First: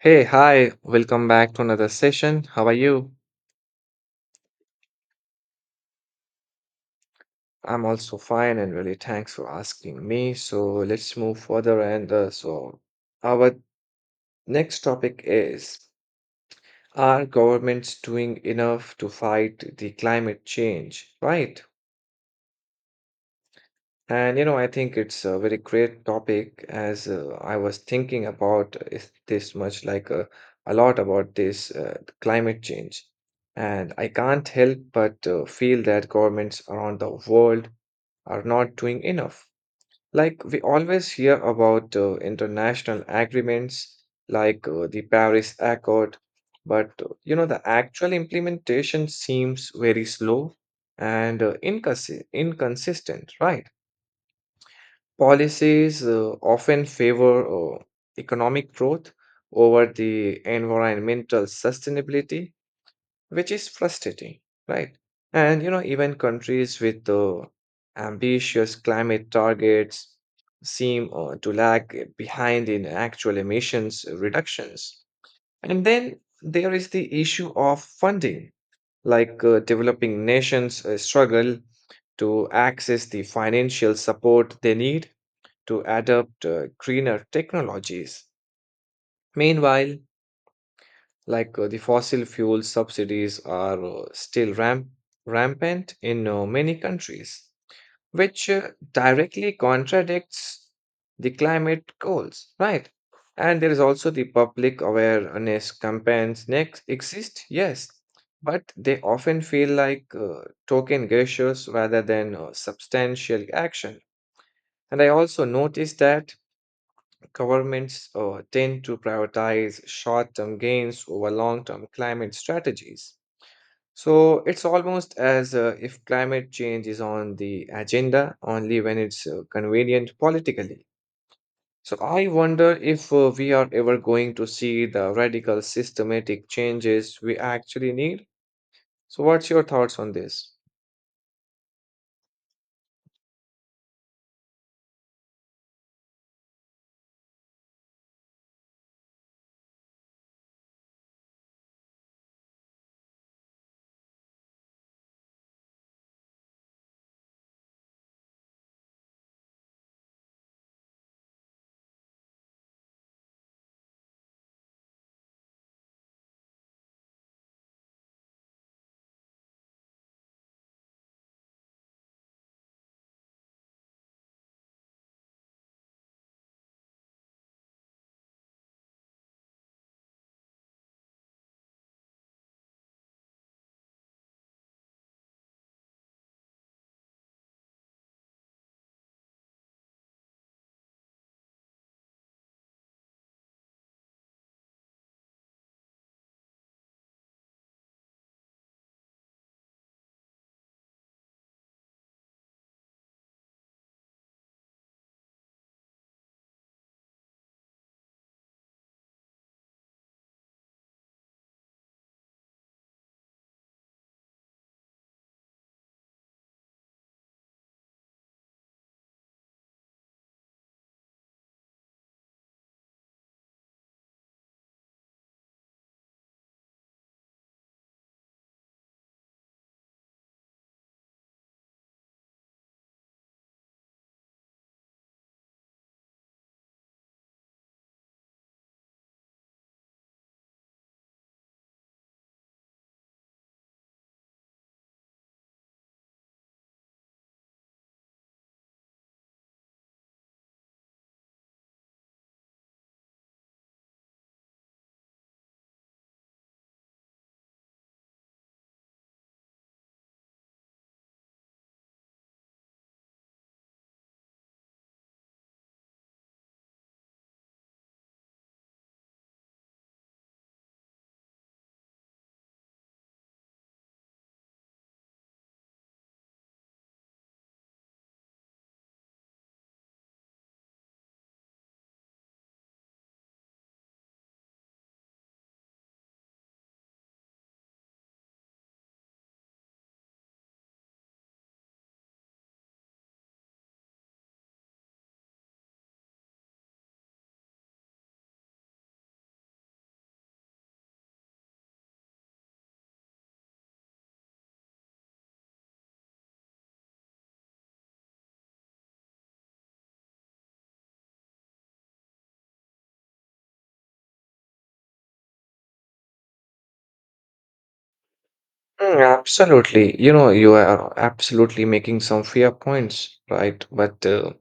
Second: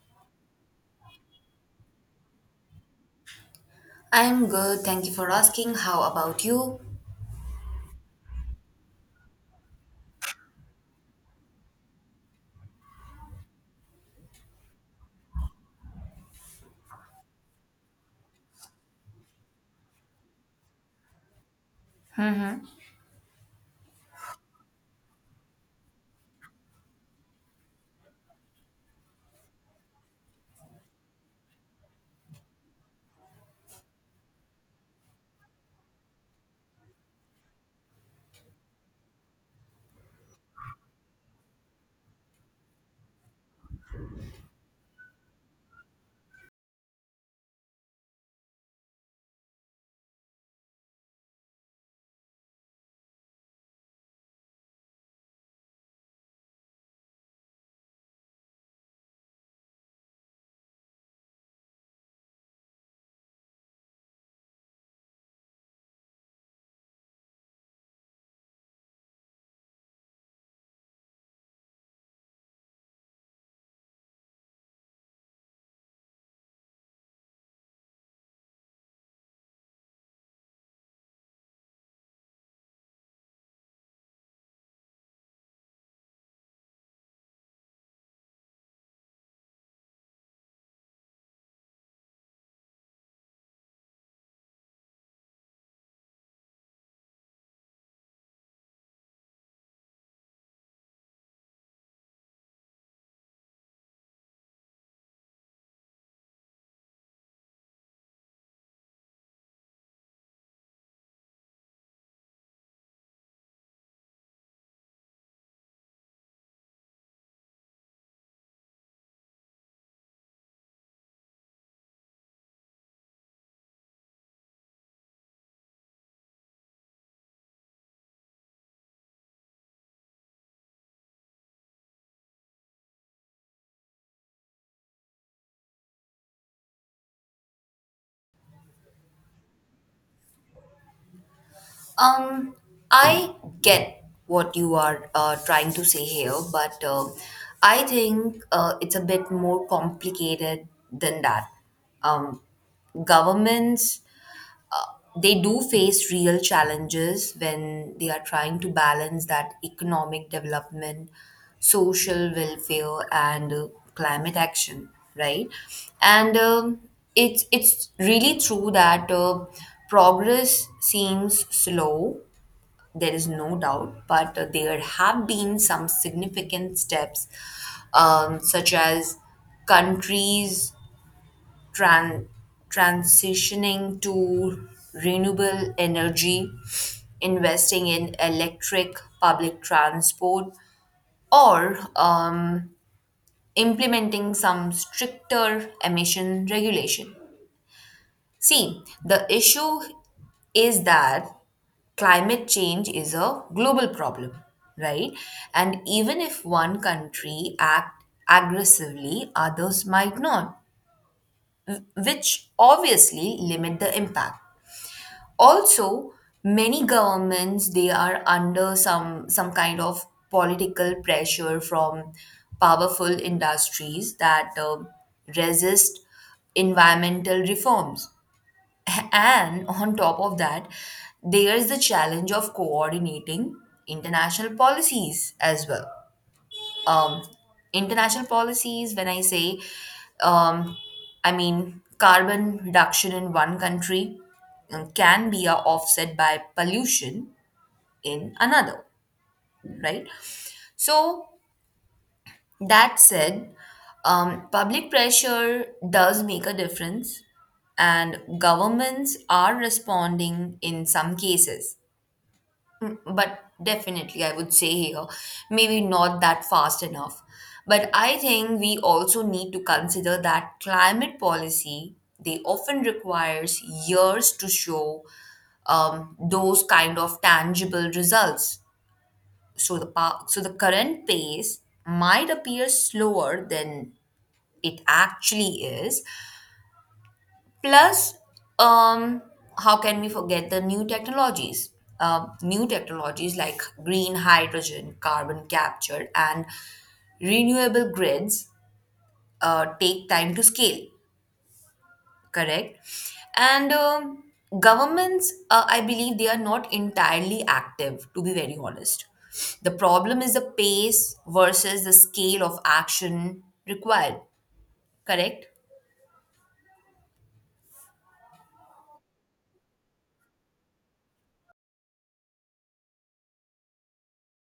Hey, hi, welcome back to another session. How are you? I'm good. Thank you for asking. How about you? I'm also fine and really thanks for asking me. So let's move further and our next topic is, are governments doing enough to fight the climate change, right? And you know, I think it's a very great topic as, I was thinking about is this much a lot about this climate change. And I can't help but feel that governments around the world are not doing enough. Like we always hear about international agreements like the Paris Accord, but you know, the actual implementation seems very slow and inconsistent, right? Policies often favor economic growth over the environmental sustainability, which is frustrating, right? And you know, even countries with ambitious climate targets seem to lag behind in actual emissions reductions. And then there is the issue of funding, like developing nations struggle to access the financial support they need to adopt greener technologies. Meanwhile, the fossil fuel subsidies are still rampant in many countries, which directly contradicts the climate goals, right? And there is also the public awareness campaigns next exist, yes, but they often feel like token gestures rather than substantial action. And I also noticed that governments tend to prioritize short term gains over long term climate strategies. So it's almost as if climate change is on the agenda only when it's convenient politically. So I wonder if we are ever going to see the radical systematic changes we actually need. So, what's your thoughts on this? Um, I get what you are trying to say here, but I think it's a bit more complicated than that. Um, Governments they do face real challenges when they are trying to balance that economic development, social welfare, and climate action, right? And it's really true that progress seems slow. There is no doubt, but there have been some significant steps, such as countries tran- transitioning to renewable energy, investing in electric public transport, or implementing some stricter emission regulation. See, the issue is that climate change is a global problem, right? And even if one country act aggressively, others might not, which obviously limit the impact. Also, many governments they are under some kind of political pressure from powerful industries that resist environmental reforms and on top of that there is the challenge of coordinating international policies as well. um, International policies, when I say um, I mean carbon reduction in one country can be a offset by pollution in another, right? So that said, public pressure does make a difference, and governments are responding in some cases. Mm. But definitely, I would say here, maybe not that fast enough. But I think we also need to consider that climate policy, they often requires years to show those kind of tangible results. So the current pace might appear slower than it actually is. Plus, um, how can we forget the new technologies? New technologies like green hydrogen, carbon capture, and renewable grids take time to scale, correct? And governments, I believe they are not entirely active, to be very honest. The problem is the pace versus the scale of action required, correct? Mm, absolutely. You know, you are absolutely making some fair points, right? But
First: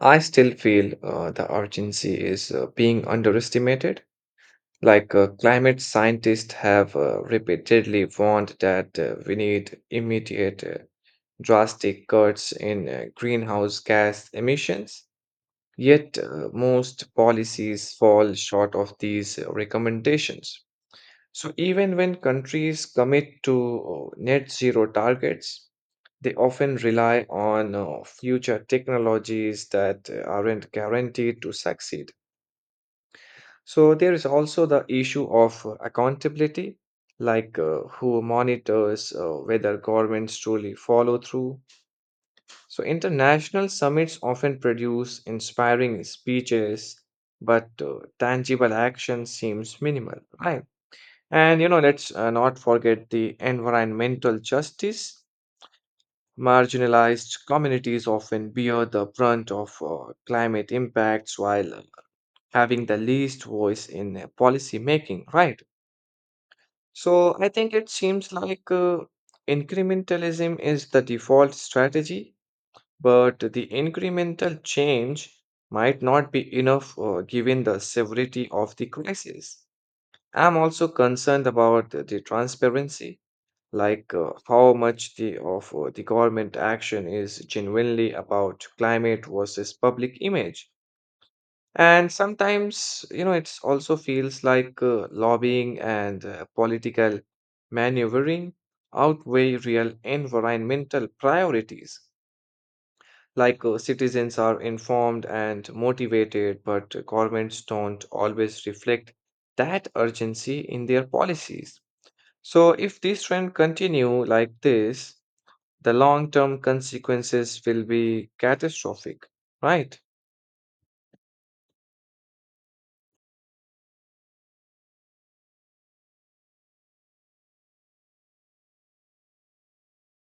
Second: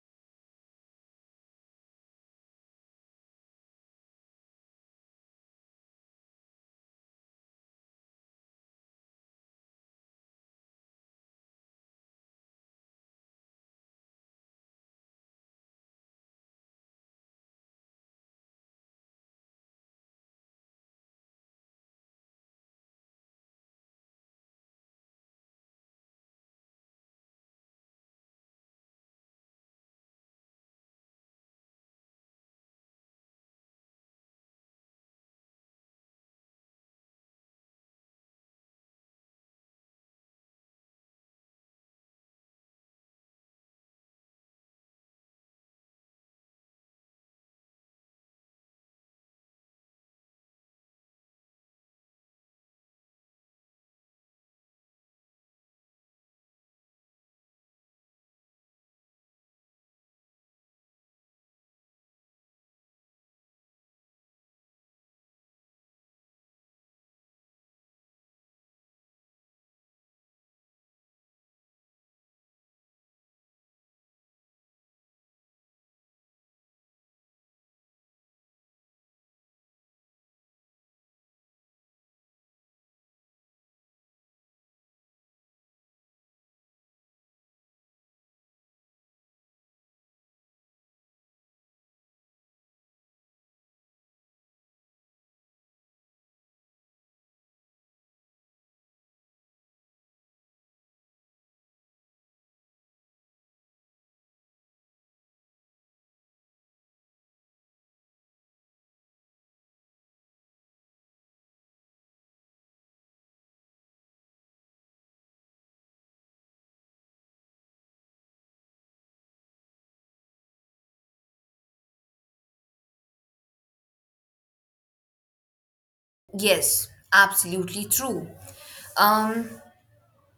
I still feel the urgency is being underestimated. Climate scientists have repeatedly warned that we need immediate drastic cuts in greenhouse gas emissions, yet most policies fall short of these recommendations. So, even when countries commit to net zero targets, they often rely on future technologies that aren't guaranteed to succeed. So, there is also the issue of accountability, like who monitors whether governments truly follow through. So, international summits often produce inspiring speeches, but tangible action seems minimal, right? And you know, let's not forget the environmental justice. Marginalized communities often bear the brunt of climate impacts while having the least voice in policy making, right? So, I think it seems like incrementalism is the default strategy, but the incremental change might not be enough given the severity of the crisis. I'm also concerned about the transparency, like how much the, of the government action is genuinely about climate versus public image. And sometimes, you know, it also feels like lobbying and political maneuvering outweigh real environmental priorities. Citizens are informed and motivated, but governments don't always reflect that urgency in their policies. So if this trend continue like this, the long-term consequences will be catastrophic, right? Yes, absolutely true. Um,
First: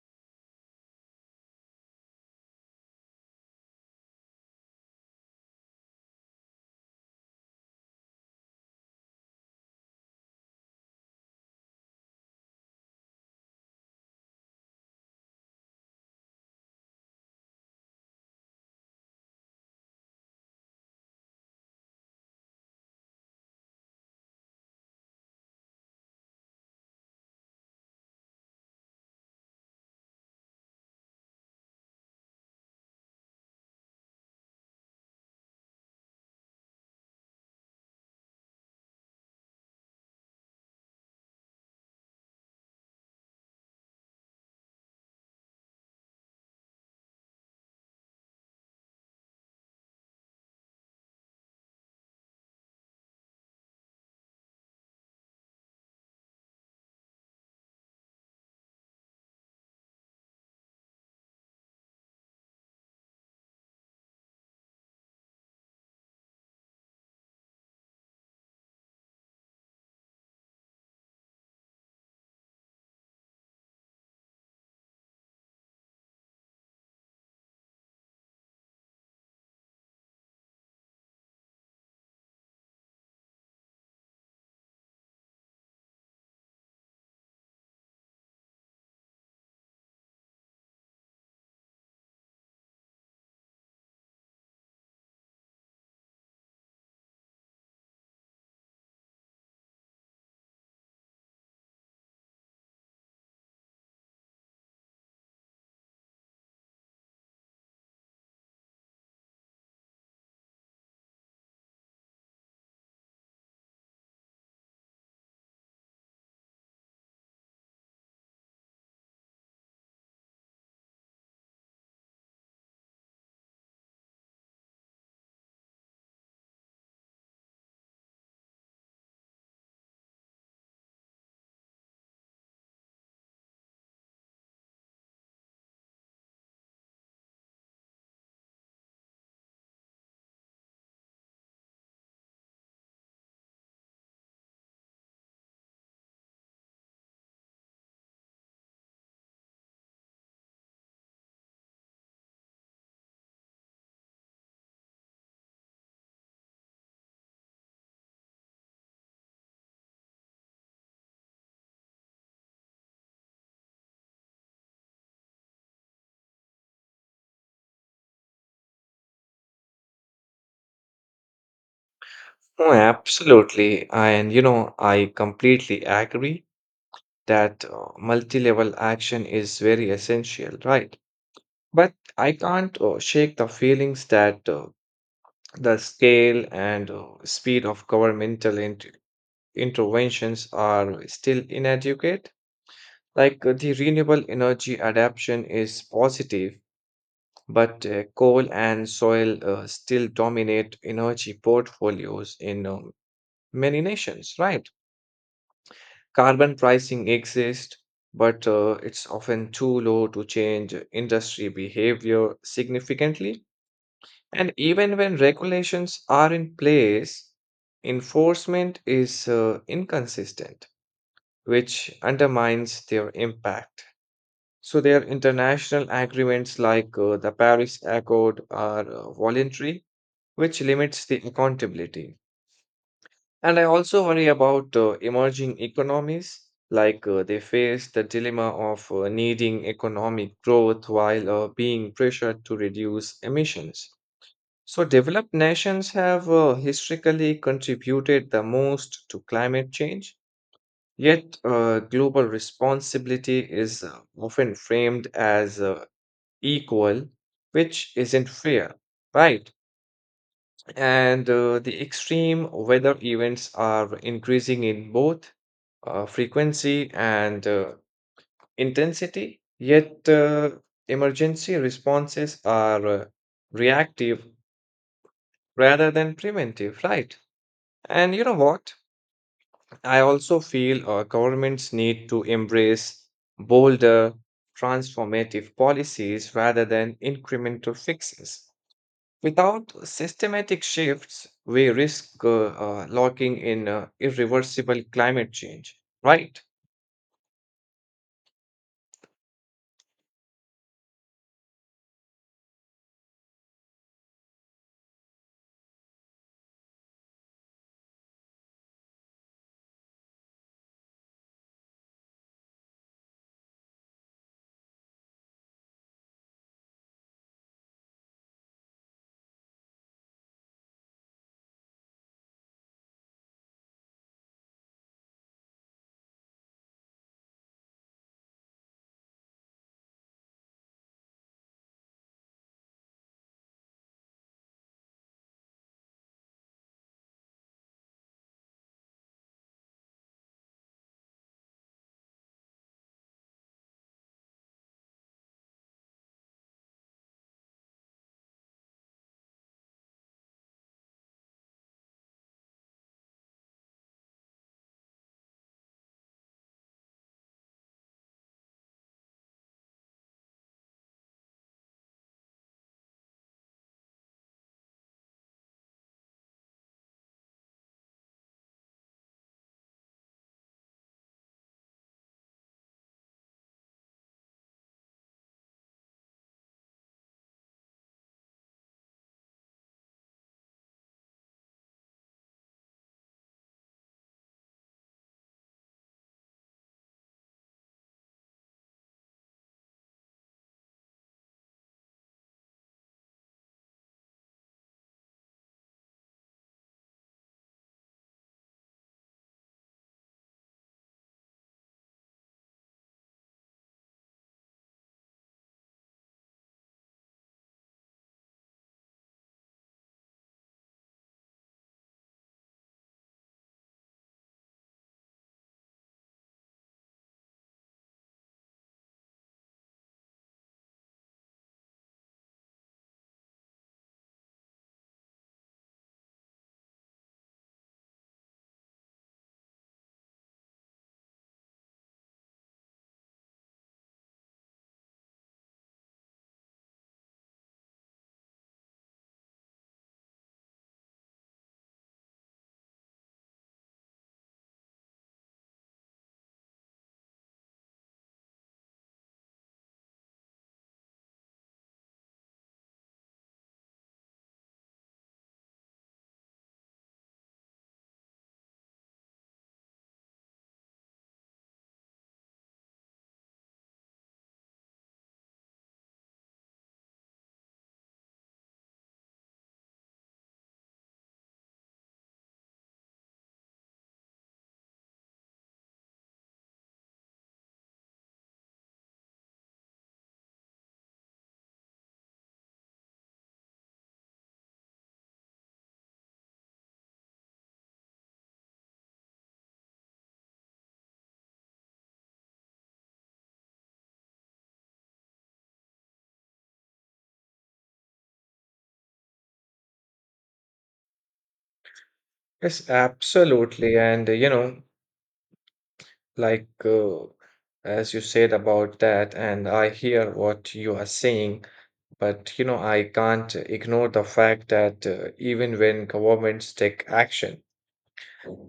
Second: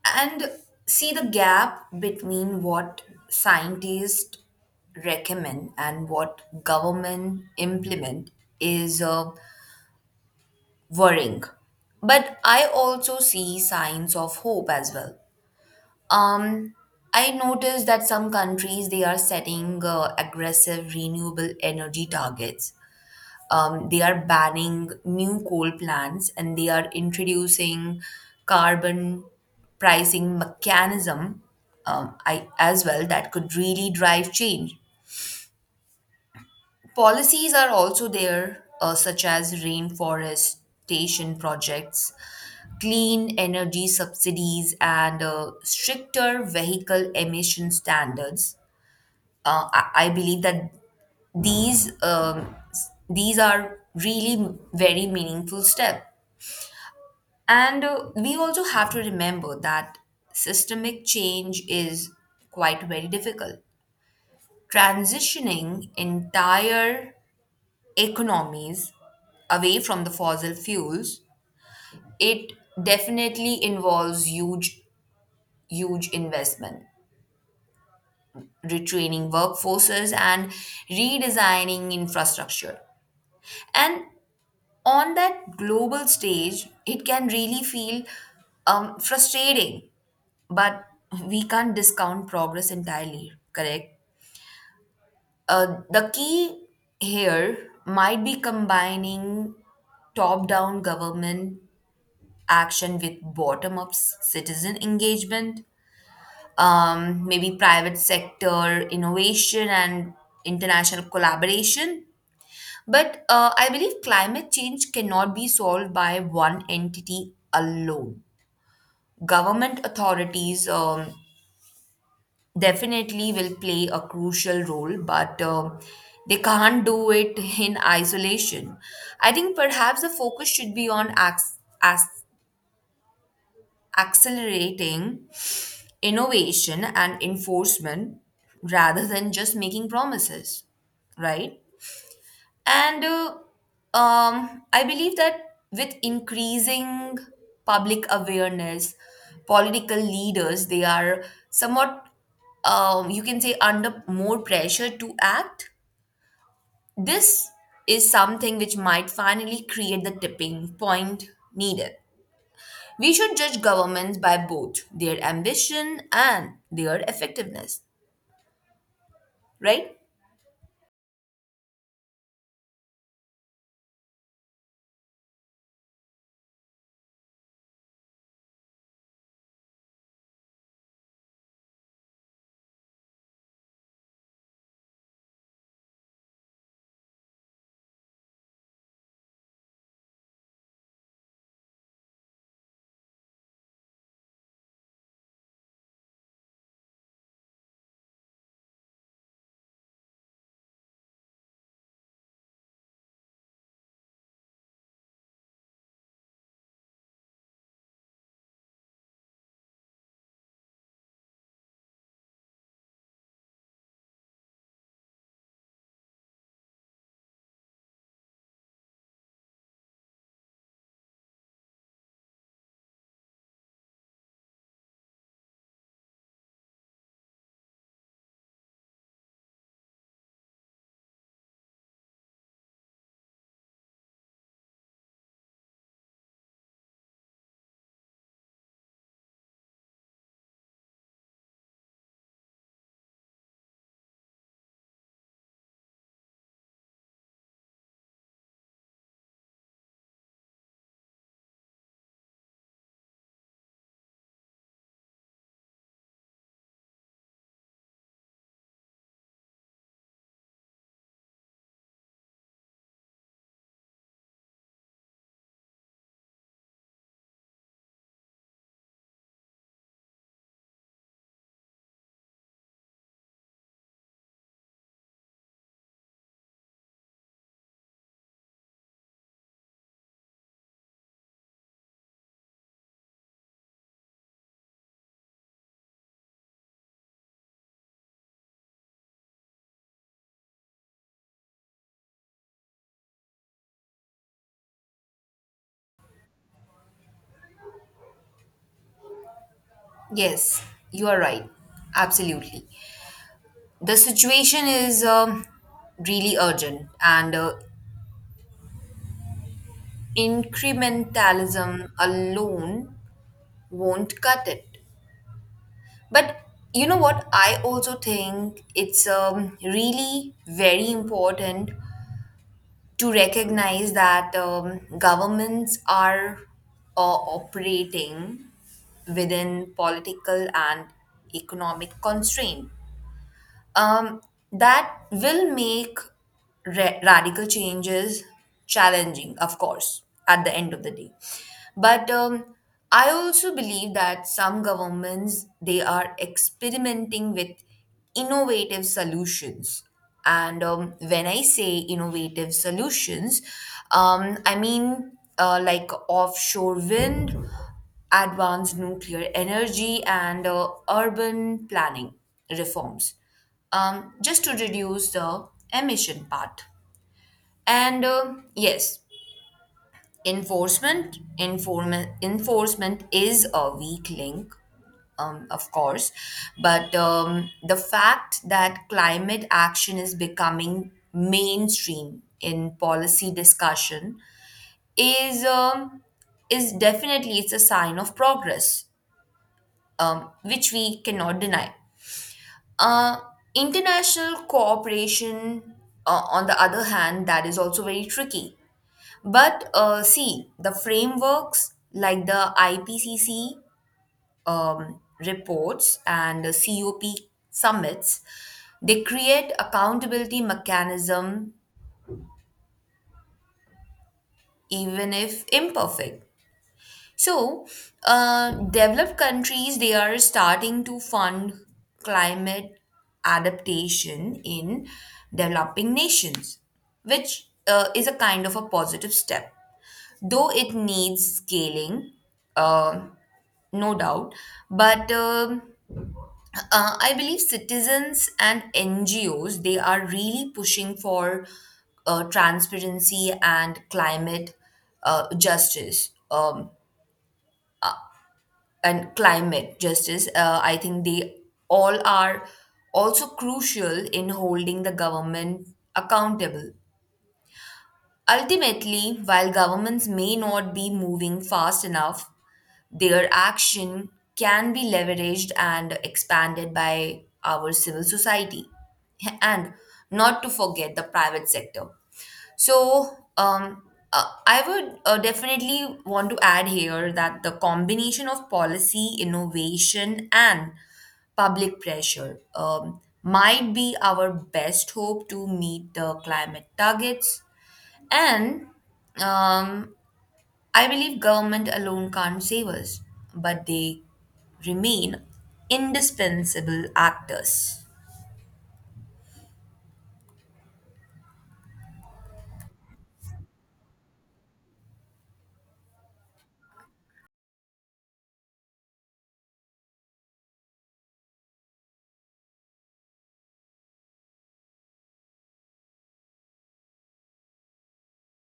and see, the gap between what scientists recommend and what government implement is worrying, but I also see signs of hope as well. um I noticed that some countries they are setting aggressive renewable energy targets. They are banning new coal plants and they are introducing carbon pricing mechanism. I as well that could really drive change. Policies are also there, such as rainforestation projects, clean energy subsidies, and stricter vehicle emission standards. I believe that these these are really very meaningful steps. And we also have to remember that systemic change is quite very difficult. Transitioning entire economies away from the fossil fuels, it definitely involves huge, huge investment, retraining workforces and redesigning infrastructure. And on that global stage, it can really feel frustrating, but we can't discount progress entirely, correct? The key here might be combining top down government action with bottom up citizen engagement, maybe private sector innovation and international collaboration. But I believe climate change cannot be solved by one entity alone. Government authorities, definitely will play a crucial role, but they can't do it in isolation. I think perhaps the focus should be on ac- accelerating innovation and enforcement rather than just making promises, right? And I believe that with increasing public awareness, political leaders, they are somewhat, you can say, under more pressure to act. This is something which might finally create the tipping point needed. We should judge governments by both their ambition and their effectiveness, right? Oh, absolutely. And you know, I completely agree that multi-level action is very essential, right? But I can't shake the feelings that the scale and speed of interventions are still inadequate. The renewable energy adaptation is positive, but coal and soil still dominate energy portfolios in many nations, right? Carbon pricing exists, but it's often too low to change industry behavior significantly. And even when regulations are in place, enforcement is inconsistent, which undermines their impact. So, their international agreements like the Paris Accord are voluntary, which limits the accountability. And I also worry about emerging economies, like they face the dilemma of needing economic growth while being pressured to reduce emissions. So, developed nations have historically contributed the most to climate change, yet, global responsibility is often framed as equal, which isn't fair, right? And the extreme weather events are increasing in both frequency and intensity, yet, emergency responses are reactive rather than preventive, right? And you know what? I also feel governments need to embrace bolder, transformative policies rather than incremental fixes. Without systematic shifts, we risk locking in irreversible climate change, right? Yes, you are right. Absolutely. The situation is really urgent, and incrementalism alone won't cut it. But you know what? I also think it's really very important to recognize that governments are operating within political and economic constraint, um, that will make radical changes challenging, of course, at the end of the day. But I also believe that some governments they are experimenting with innovative solutions. And when I say innovative solutions, I mean like offshore wind, advanced nuclear energy, and urban planning reforms just to reduce the emission part. And yes, enforcement enforcement is a weak link, of course, but the fact that climate action is becoming mainstream in policy discussion is um, is definitely it's a sign of progress, which we cannot deny. Uh, International cooperation, on the other hand, that is also very tricky. But see, the frameworks like the IPCC reports and the COP summits, they create accountability mechanism even if imperfect. So, developed countries they are starting to fund climate adaptation in developing nations, which is a kind of a positive step, though it needs scaling, uh, no doubt. But I believe citizens and NGOs they are really pushing for transparency and climate justice. And climate justice, I think they all are also crucial in holding the government accountable. Ultimately, while governments may not be moving fast enough, their action can be leveraged and expanded by our civil society. And not to forget the private sector. So, um, I would definitely want to add here that the combination of policy, innovation, and public pressure might be our best hope to meet the climate targets. And um, I believe government alone can't save us, but they remain indispensable actors. Yes, absolutely. And, you know, like uh, as you said about that, and I hear what you are saying, but you know, I can't ignore the fact that even when governments take action,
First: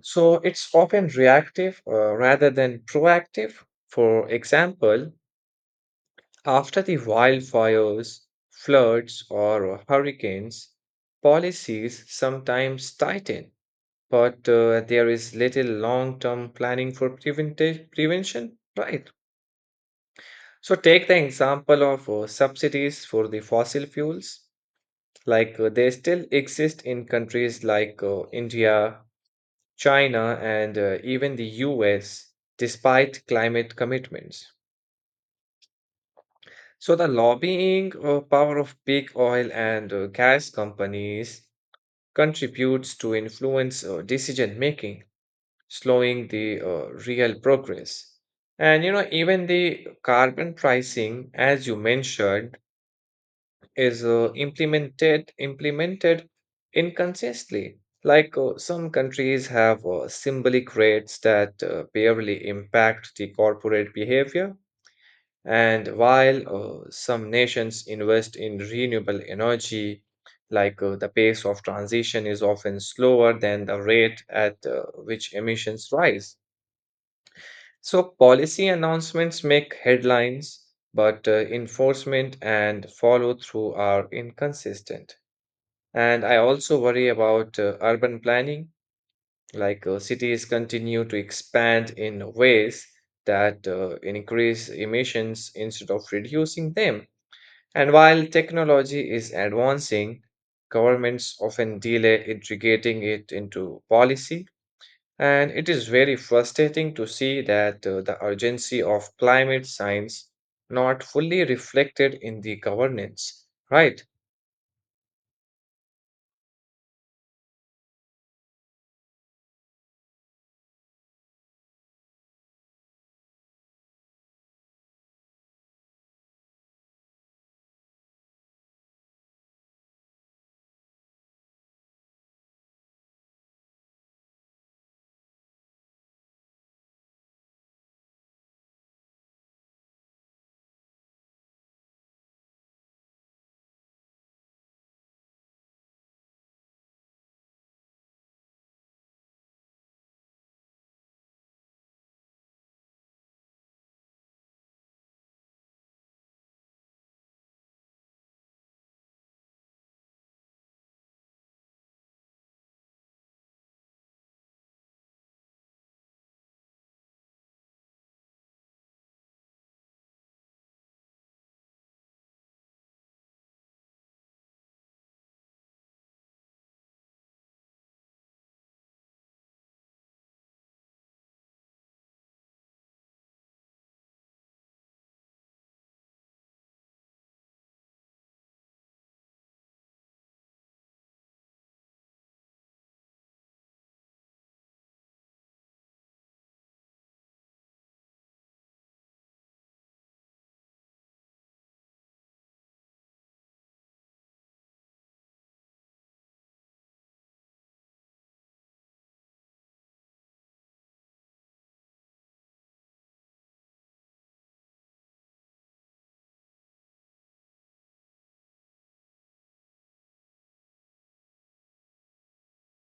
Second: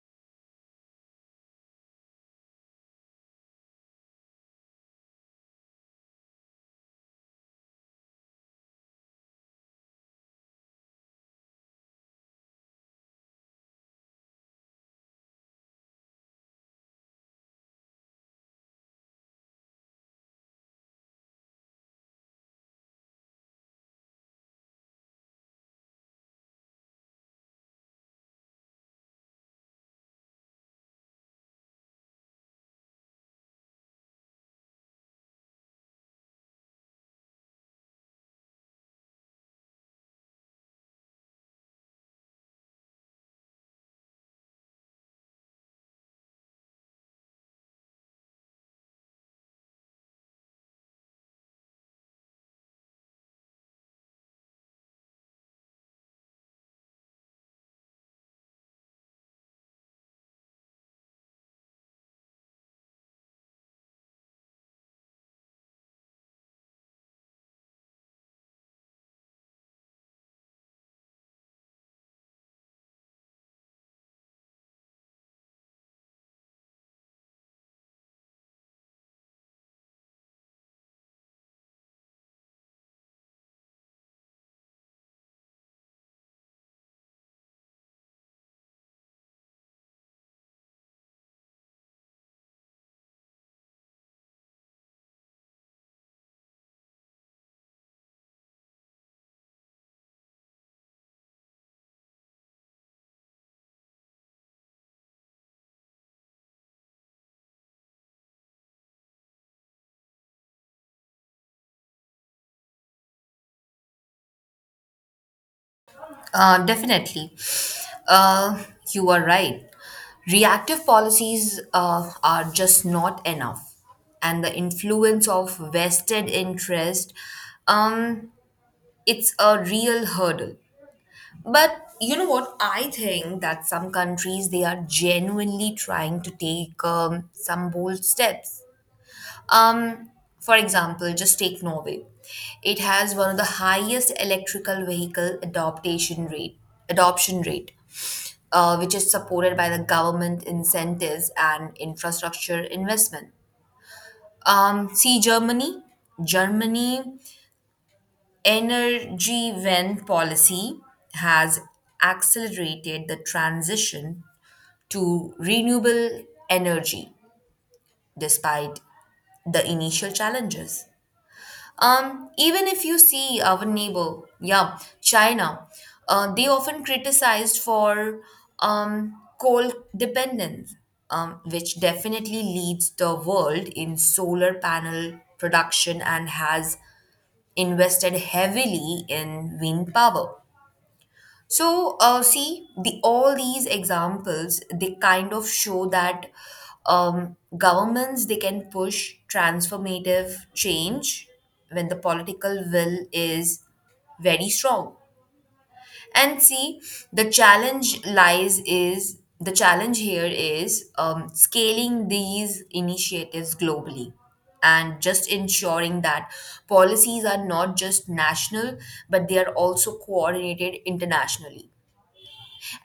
so it's often reactive rather than proactive. For example, after the wildfires, floods, or hurricanes, policies sometimes tighten, but there is little long-term planning for prevention, right? So take the example of subsidies for the fossil fuels. They still exist in countries like India, China, and even the US, despite climate commitments. So the lobbying power of big oil and gas companies contributes to influence decision making, slowing the real progress. And you know, even the carbon pricing, as you mentioned, is implemented inconsistently. Some countries have symbolic rates that barely impact the corporate behavior, and while some nations invest in renewable energy, like the pace of transition is often slower than the rate at which emissions rise. So policy announcements make headlines, but enforcement and follow through are inconsistent. And I also worry about urban planning, like cities continue to expand in ways that increase emissions instead of reducing them. And while technology is advancing, governments often delay integrating it into policy. And it is very frustrating to see that the urgency of climate science not fully reflected in the governance, right? Definitely. Uh, you are right. Reactive policies are just not enough. And the influence of vested interest, um, it's a real hurdle. But you know what? I think that some countries, they are genuinely trying to take some bold steps. Um, for example, just take Norway. It has one of the highest electrical vehicle adoption rate which is supported by the government incentives and infrastructure investment. See Germany. Germany energy wende policy has accelerated the transition to renewable energy despite the initial challenges. Even if you see our neighbor, yeah, China, they often criticized for um, coal dependence, which definitely leads the world in solar panel production and has invested heavily in wind power. So, see, the all these examples, they kind of show that governments they can push transformative change when the political will is very strong. And see, the challenge here is scaling these initiatives globally and just ensuring that policies are not just national but they are also coordinated internationally.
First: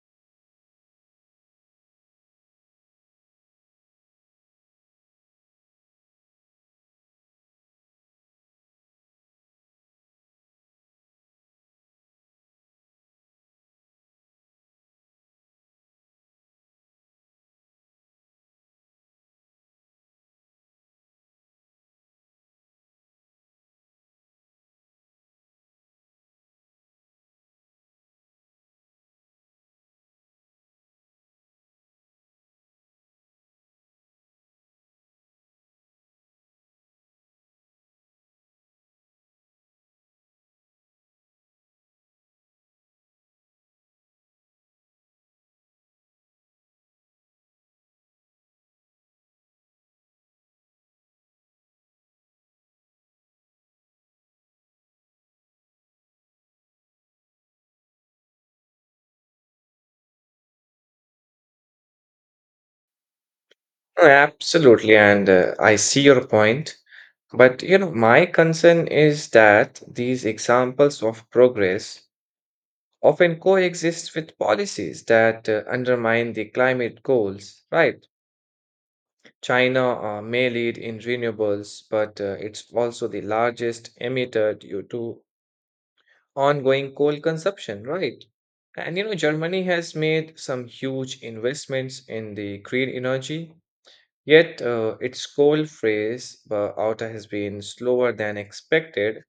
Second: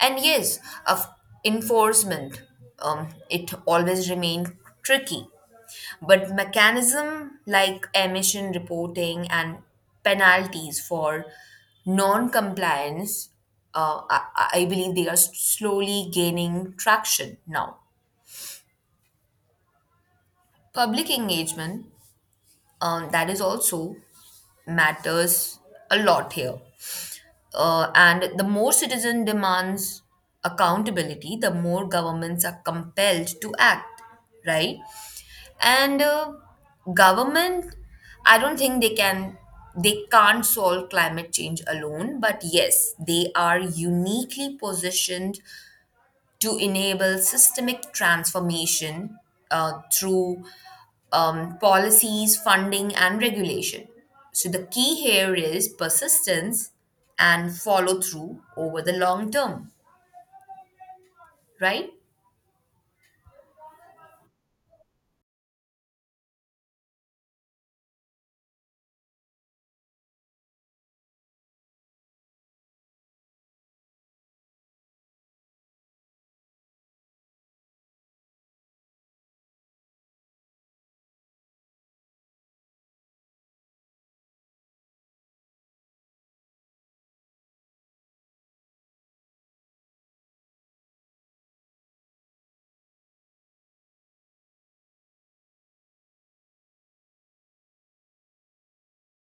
And yes, of enforcement, it always remained tricky. But mechanism like emission reporting and penalties for non-compliance, I believe they are slowly gaining traction now. Public engagement, that is also matters a lot here. And the more citizen demands accountability, the more governments are compelled to act, right? And government, I don't think they can, they can't solve climate change alone, but yes, they are uniquely positioned to enable systemic transformation through policies, funding, and regulation. So, the key here is persistence and follow through over the long term, right? Oh, absolutely, and I see your point. But you know, my concern is that these examples of progress often coexist with policies that undermine the climate goals, right? China may lead in renewables, but it's also the largest emitter due to ongoing coal consumption, right? And you know, Germany has made some huge investments in the green energy, yet, its goal phase outer has been slower than expected.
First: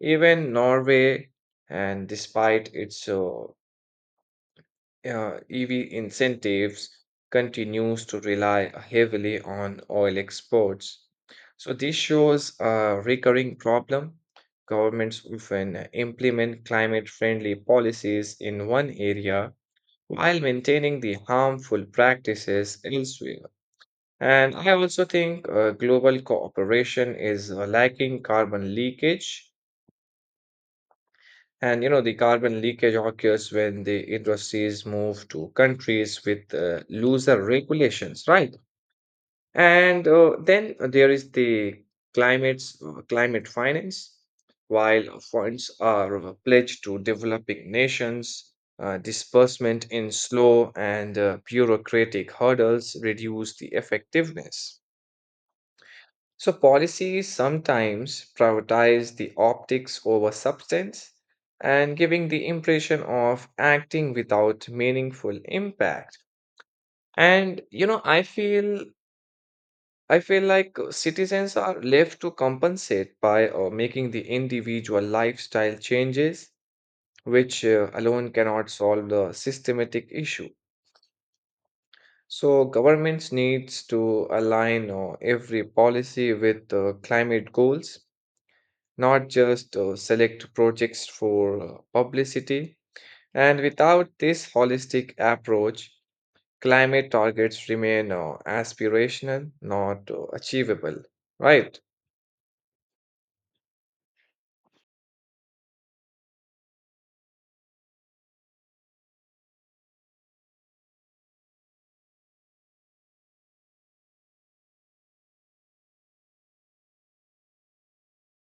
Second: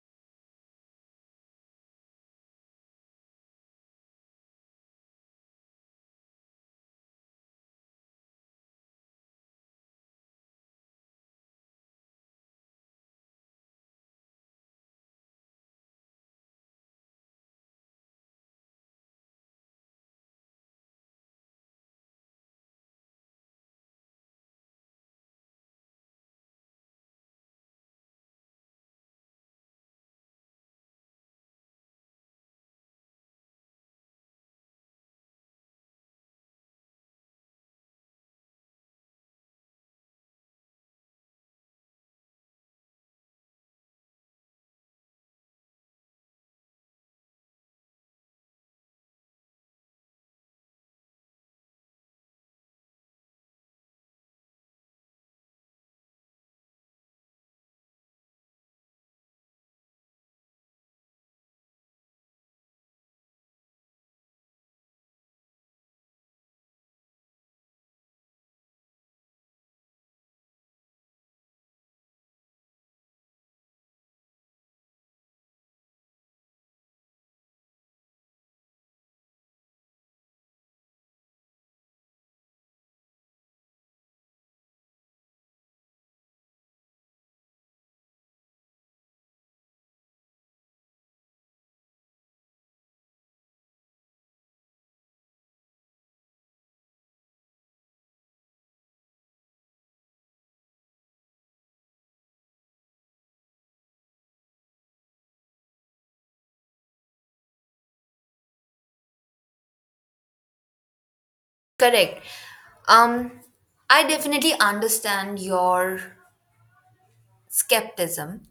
Even Norway, and despite its EV incentives, continues to rely heavily on oil exports. So this shows a recurring problem. Governments often implement climate-friendly policies in one area while maintaining the harmful practices elsewhere. And I also think global cooperation is lacking carbon leakage. And you know, the carbon leakage occurs when the industries move to countries with looser regulations, right? And then there is the climate finance. While funds are pledged to developing nations, disbursement in slow and bureaucratic hurdles reduce the effectiveness. So policies sometimes prioritize the optics over substance and giving the impression of acting without meaningful impact. And you know, I feel like citizens are left to compensate by making the individual lifestyle changes, which alone cannot solve the systematic issue. So governments needs to align every policy with climate goals, not just select projects for publicity. And without this holistic approach, climate targets remain aspirational, not achievable, right? Correct. Um, I definitely understand your skepticism,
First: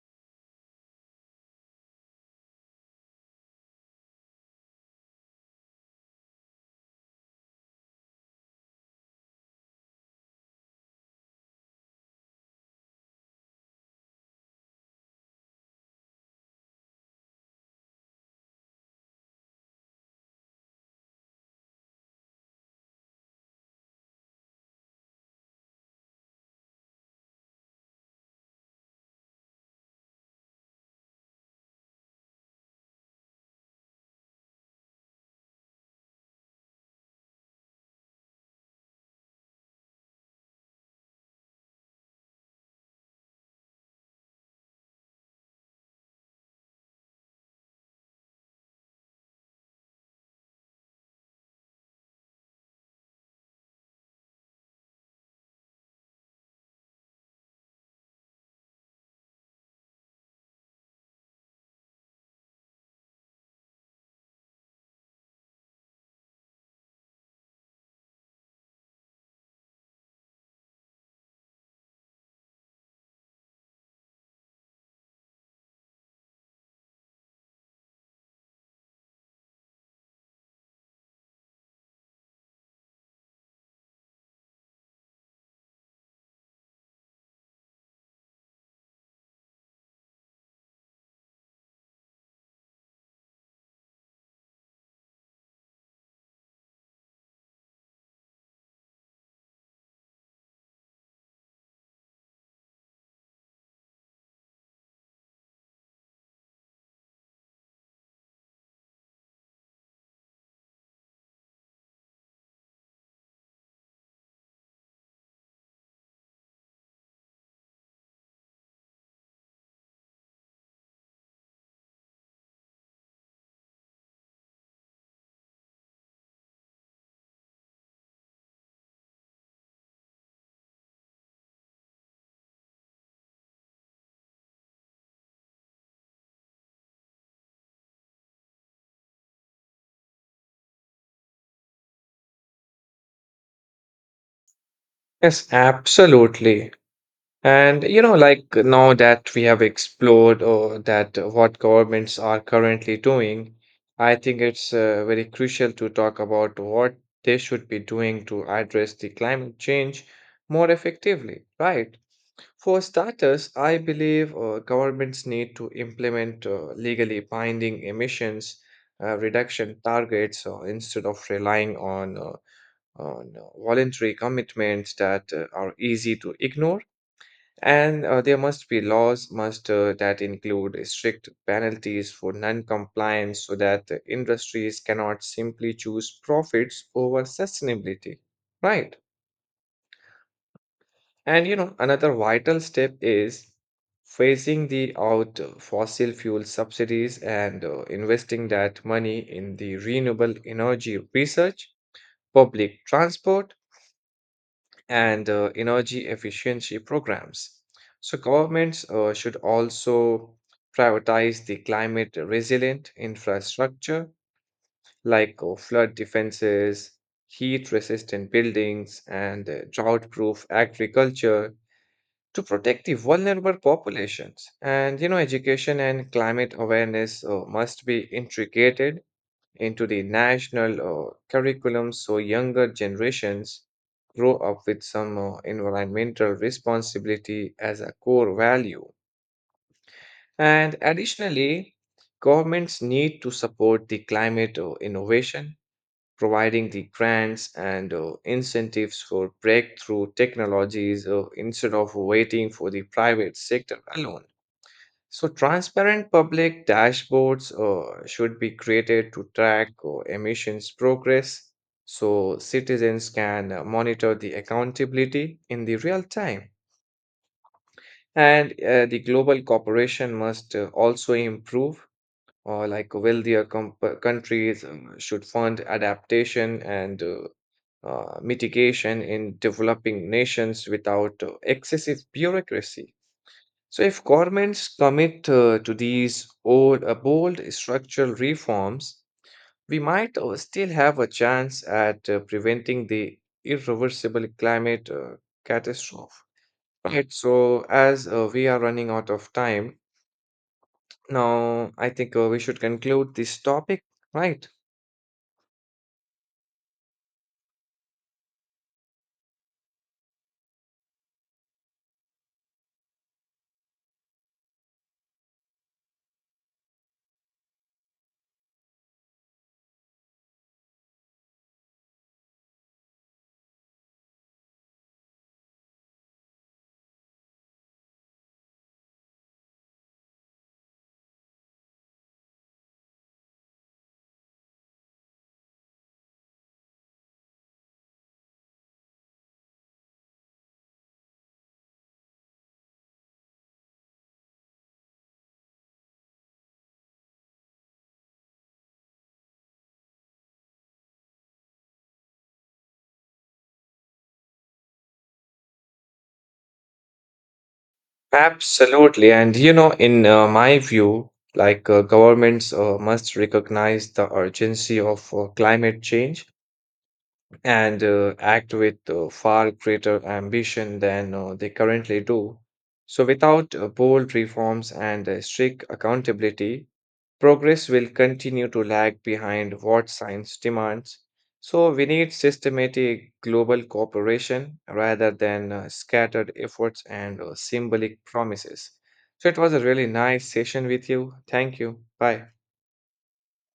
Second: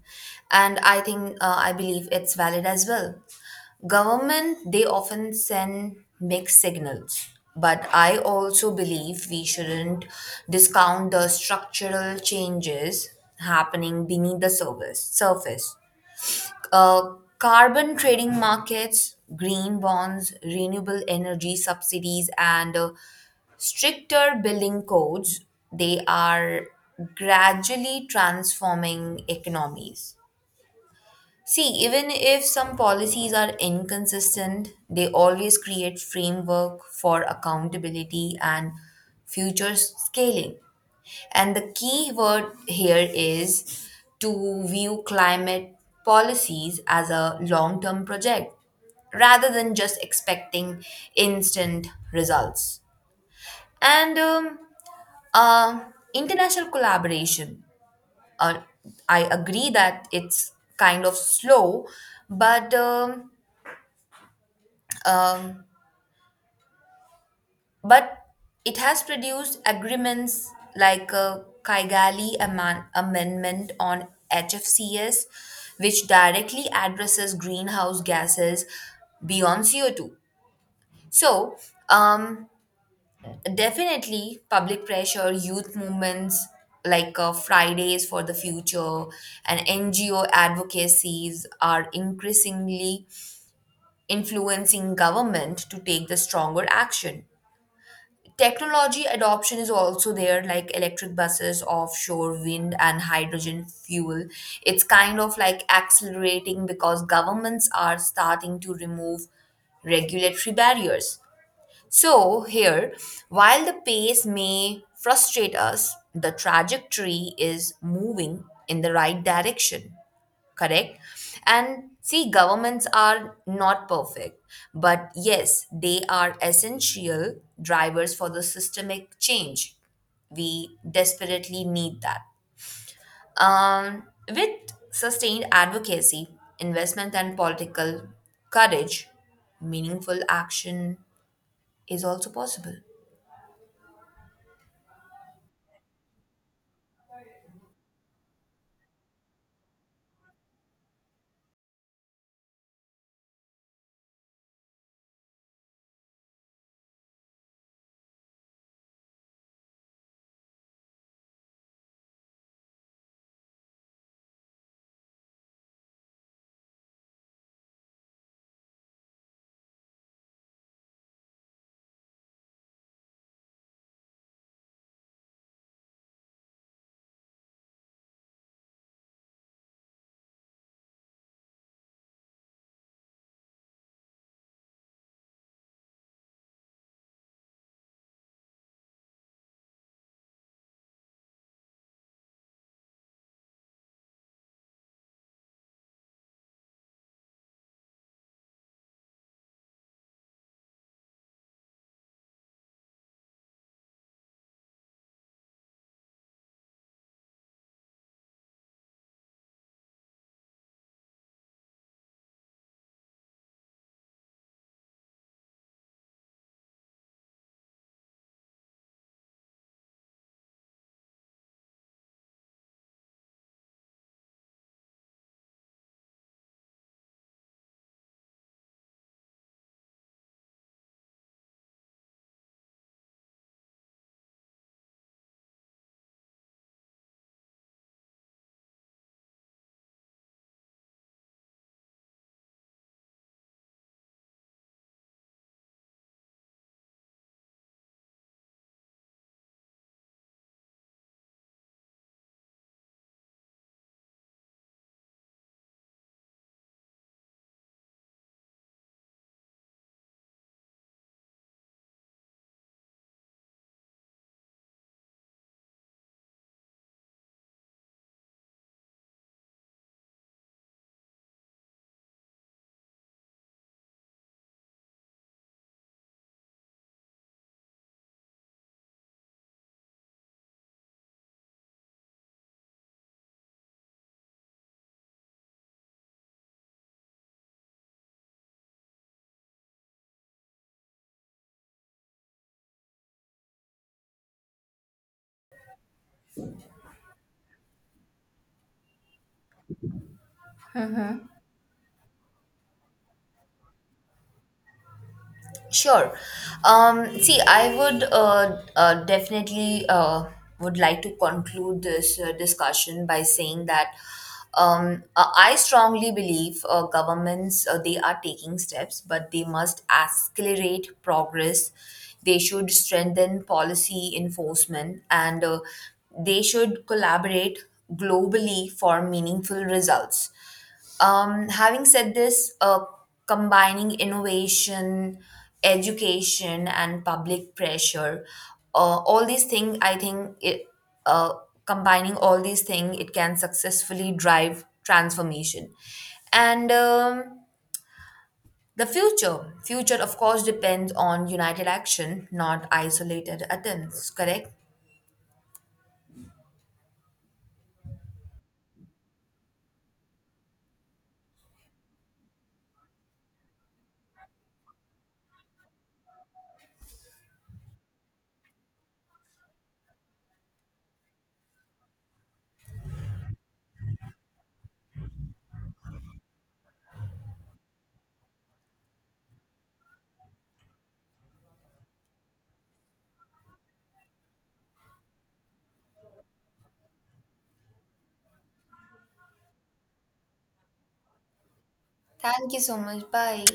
and I think I believe it's valid as well. Government, they often send mixed signals. But I also believe we shouldn't discount the structural changes happening beneath the surface. Uh, Carbon trading markets, green bonds, renewable energy subsidies, and stricter building codes, they are gradually transforming economies. See, even if some policies are inconsistent, they always create framework for accountability and future scaling. And the key word here is to view climate policies as a long-term project rather than just expecting instant results. And uh, International collaboration, uh, I agree that it's kind of slow, but um, um, but it has produced agreements like a Kigali amendment on HFCS, which directly addresses greenhouse gases beyond CO2. So, um, definitely, public pressure, youth movements like Fridays for the Future and NGO advocacies are increasingly influencing government to take the stronger action. Technology adoption is also there, like electric buses, offshore wind, and hydrogen fuel. It's kind of like accelerating because governments are starting to remove regulatory barriers. So, here, while the pace may frustrate us, the trajectory is moving in the right direction, correct? And see, governments are not perfect, but yes, they are essential drivers for the systemic change. We desperately need that. Um, with sustained advocacy, investment, and political courage, meaningful action is also possible. Yes, absolutely. And you know, like now that we have explored or that what governments are currently doing, I think it's very crucial to talk about what they should be doing to address the climate change more effectively, right? For starters, I believe governments need to implement legally binding emissions reduction targets instead of relying on voluntary commitments that are easy to ignore. And there must be laws must that include strict penalties for non-compliance so that the industries cannot simply choose profits over sustainability. Right. And you know, another vital step is phasing the out fossil fuel subsidies and investing that money in the renewable energy research, public transport, and energy efficiency programs. So governments should also prioritize the climate resilient infrastructure like flood defenses, heat resistant buildings, and drought proof agriculture to protect the vulnerable populations. And you know, education and climate awareness must be integrated into the national curriculum so younger generations grow up with some environmental responsibility as a core value. And additionally, governments need to support the climate innovation providing the grants and incentives for breakthrough technologies instead of waiting for the private sector alone. So, transparent public dashboards should be created to track emissions progress so citizens can monitor the accountability in the real time. And the global cooperation must also improve, or like wealthier countries should fund adaptation and mitigation in developing nations without excessive bureaucracy. So, if governments commit to these bold structural reforms, we might still have a chance at preventing the irreversible climate catastrophe. Right. So, as we are running out of time, now, I think we should conclude this topic, right? Sure. See, I would definitely would like to conclude this discussion by saying that I strongly believe governments they are taking steps, but they must accelerate progress. They should strengthen policy enforcement, and they should collaborate globally for meaningful results. Having said this, combining innovation, education, and public pressure, all these things, uh, combining all these things, it can successfully drive transformation. And the future, of course, depends on united action, not isolated attempts. Correct. Absolutely. And you know, in my view, governments must recognize the urgency of climate change and act with far greater ambition than they currently do. So, without bold reforms and strict accountability, progress will continue to lag behind what science demands, so we need systematic global cooperation rather than scattered efforts and symbolic promises. So it was a really nice session with you. Thank you. Bye. Thank you so much. Bye.